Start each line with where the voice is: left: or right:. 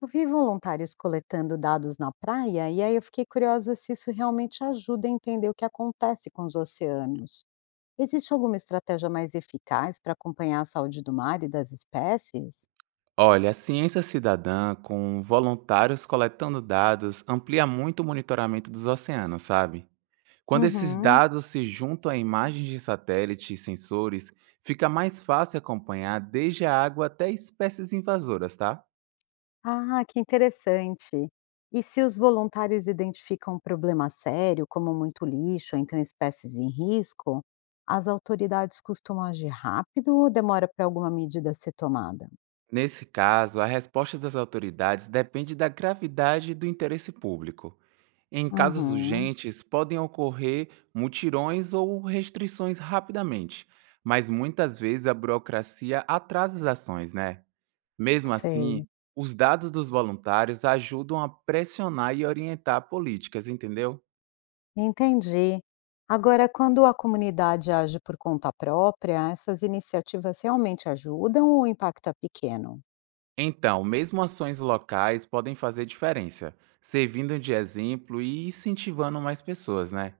left: Eu vi voluntários coletando dados na praia e aí eu fiquei curiosa se isso realmente ajuda a entender o que acontece com os oceanos. Existe alguma estratégia mais eficaz para acompanhar a saúde do mar e das espécies?
right: Olha, a ciência cidadã, com voluntários coletando dados, amplia muito o monitoramento dos oceanos, sabe? Quando esses
left: Uhum.
right: dados se juntam a imagens de satélite e sensores, fica mais fácil acompanhar desde a água até espécies invasoras, tá?
left: Ah, que interessante. E se os voluntários identificam um problema sério, como muito lixo, ou então espécies em risco, as autoridades costumam agir rápido ou demora para alguma medida ser tomada?
right: Nesse caso, a resposta das autoridades depende da gravidade e do interesse público. Em casos
left: Uhum,
right: urgentes, podem ocorrer mutirões ou restrições rapidamente, mas muitas vezes a burocracia atrasa as ações, né? Mesmo
left: sei.
right: assim, os dados dos voluntários ajudam a pressionar e orientar políticas, entendeu?
left: Entendi. Agora, quando a comunidade age por conta própria, essas iniciativas realmente ajudam ou o impacto é pequeno?
right: Então, mesmo ações locais podem fazer diferença, servindo de exemplo e incentivando mais pessoas, né?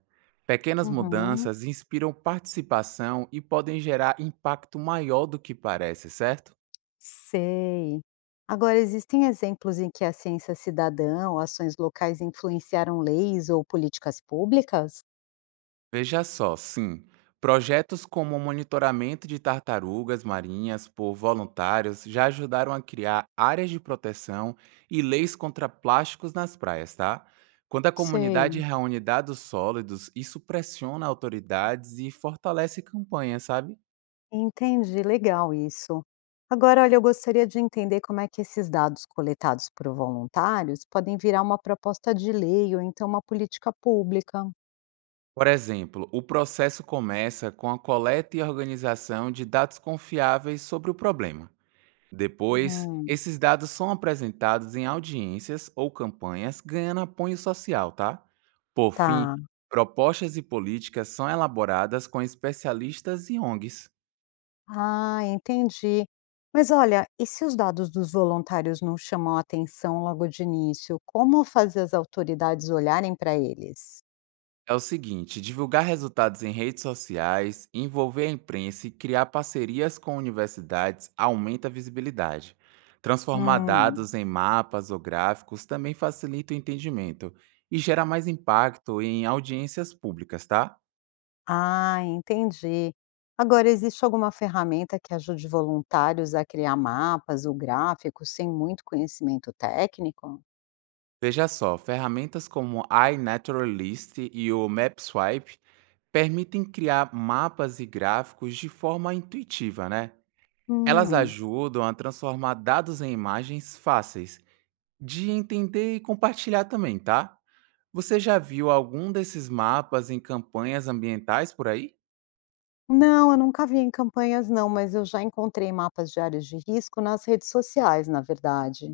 right: Pequenas
left: Uhum,
right: mudanças inspiram participação e podem gerar impacto maior do que parece, certo?
left: sei. Agora, existem exemplos em que a ciência cidadã ou ações locais influenciaram leis ou políticas públicas?
right: Veja só, sim. Projetos como o monitoramento de tartarugas marinhas por voluntários já ajudaram a criar áreas de proteção e leis contra plásticos nas praias, tá? Quando a comunidade
left: Sei.
right: reúne dados sólidos, isso pressiona autoridades e fortalece campanhas, sabe?
left: Entendi, legal isso. Agora, olha, eu gostaria de entender como é que esses dados coletados por voluntários podem virar uma proposta de lei ou então uma política pública.
right: Por exemplo, o processo começa com a coleta e organização de dados confiáveis sobre o problema. Depois,
left: Uhum.
right: esses dados são apresentados em audiências ou campanhas ganhando apoio social, tá? Por fim,
left: Tá.
right: propostas e políticas são elaboradas com especialistas e ONGs.
left: Ah, entendi. Mas olha, e se os dados dos voluntários não chamam a atenção logo de início, como fazer as autoridades olharem para eles?
right: É o seguinte: divulgar resultados em redes sociais, envolver a imprensa e criar parcerias com universidades aumenta a visibilidade. Transformar
left: Hum,
right: dados em mapas ou gráficos também facilita o entendimento e gera mais impacto em audiências públicas, tá?
left: ah, entendi. Agora, existe alguma ferramenta que ajude voluntários a criar mapas ou gráficos sem muito conhecimento técnico?
right: Veja só, ferramentas como iNaturalist e o MapSwipe permitem criar mapas e gráficos de forma intuitiva, né? Elas
left: Hum,
right: ajudam a transformar dados em imagens fáceis de entender e compartilhar também, tá? Você já viu algum desses mapas em campanhas ambientais por aí?
left: não, eu nunca vi em campanhas, não, mas eu já encontrei mapas de áreas de risco nas redes sociais, na verdade.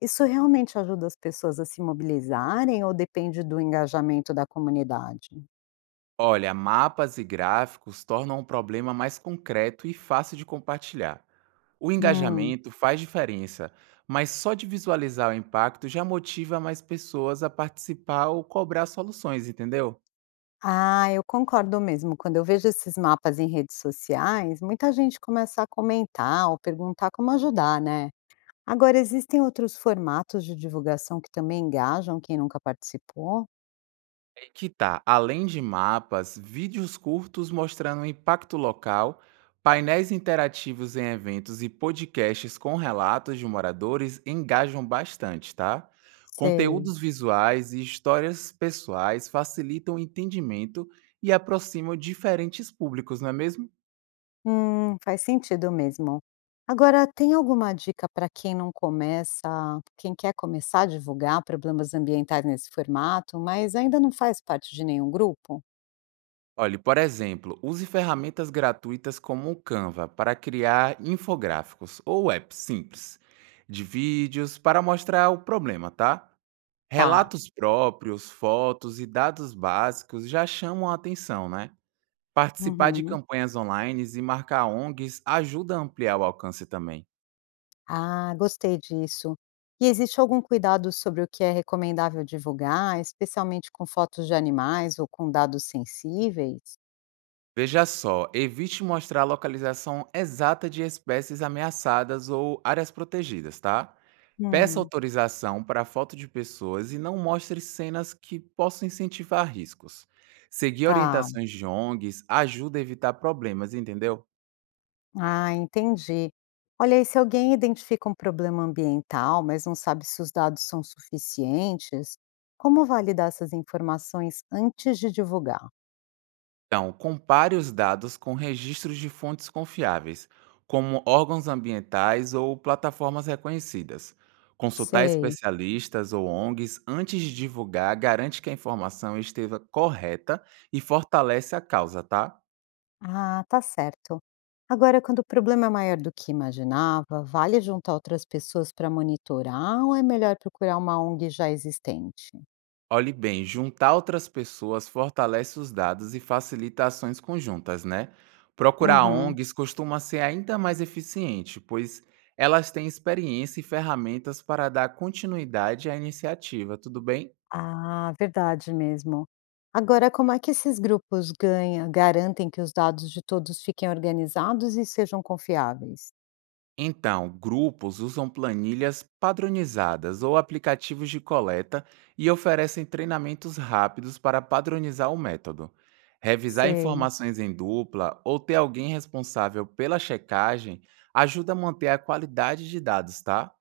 left: Isso realmente ajuda as pessoas a se mobilizarem ou depende do engajamento da comunidade?
right: Olha, mapas e gráficos tornam o problema mais concreto e fácil de compartilhar. O
left: Hum.
right: engajamento faz diferença, mas só de visualizar o impacto já motiva mais pessoas a participar ou cobrar soluções, entendeu?
left: Ah, eu concordo mesmo. Quando eu vejo esses mapas em redes sociais, muita gente começa a comentar ou perguntar como ajudar, né? Agora, existem outros formatos de divulgação que também engajam quem nunca participou?
right: Que tá, além de mapas, vídeos curtos mostrando o impacto local, painéis interativos em eventos e podcasts com relatos de moradores engajam bastante, tá?
left: Sei.
right: Conteúdos visuais e histórias pessoais facilitam o entendimento e aproximam diferentes públicos, não é mesmo?
left: Faz sentido mesmo. Agora, tem alguma dica para quem não começa, quem quer começar a divulgar problemas ambientais nesse formato, mas ainda não faz parte de nenhum grupo?
right: Olhe, por exemplo, use ferramentas gratuitas como o Canva para criar infográficos ou apps simples de vídeos para mostrar o problema, tá?
left: Tá.
right: Relatos próprios, fotos e dados básicos já chamam a atenção, né? Participar de
left: Uhum.
right: campanhas online e marcar ONGs ajuda a ampliar o alcance também.
left: Ah, gostei disso. E existe algum cuidado sobre o que é recomendável divulgar, especialmente com fotos de animais ou com dados sensíveis?
right: Veja só, evite mostrar a localização exata de espécies ameaçadas ou áreas protegidas, tá? Peça
left: Hum,
right: autorização para foto de pessoas e não mostre cenas que possam incentivar riscos. Seguir
left: tá.
right: orientações de ONGs ajuda a evitar problemas, entendeu?
left: Ah, entendi. Olha, e se alguém identifica um problema ambiental, mas não sabe se os dados são suficientes, como validar essas informações antes de divulgar?
right: Então, compare os dados com registros de fontes confiáveis, como órgãos ambientais ou plataformas reconhecidas. Consultar
left: Sei.
right: especialistas ou ONGs antes de divulgar garante que a informação esteja correta e fortalece a causa, tá?
left: Ah, tá certo. Agora, quando o problema é maior do que imaginava, vale juntar outras pessoas para monitorar ou é melhor procurar uma ONG já existente?
right: Olhe bem, juntar outras pessoas fortalece os dados e facilita ações conjuntas, né? Procurar
left: Uhum.
right: ONGs costuma ser ainda mais eficiente, pois elas têm experiência e ferramentas para dar continuidade à iniciativa, tudo bem?
left: Ah, verdade mesmo. Agora, como é que esses grupos ganham garantem que os dados de todos fiquem organizados e sejam confiáveis?
right: Então, grupos usam planilhas padronizadas ou aplicativos de coleta e oferecem treinamentos rápidos para padronizar o método. Revisar
left: Sei.
right: informações em dupla ou ter alguém responsável pela checagem ajuda a manter a qualidade de dados, tá?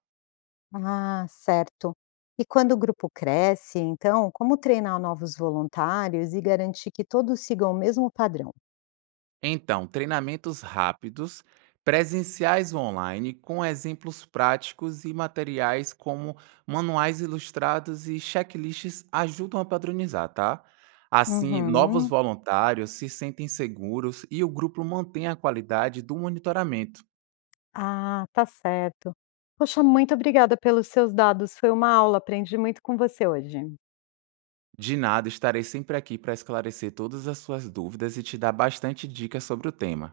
left: Ah, certo. E quando o grupo cresce, então, como treinar novos voluntários e garantir que todos sigam o mesmo padrão?
right: Então, treinamentos rápidos, presenciais ou online, com exemplos práticos e materiais como manuais ilustrados e checklists ajudam a padronizar, tá? Assim, novos
left: Uhum.
right: voluntários se sentem seguros e o grupo mantém a qualidade do monitoramento.
left: Ah, tá certo. Poxa, muito obrigada pelos seus dados. Foi uma aula, aprendi muito com você hoje.
right: De nada, estarei sempre aqui para esclarecer todas as suas dúvidas e te dar bastante dicas sobre o tema.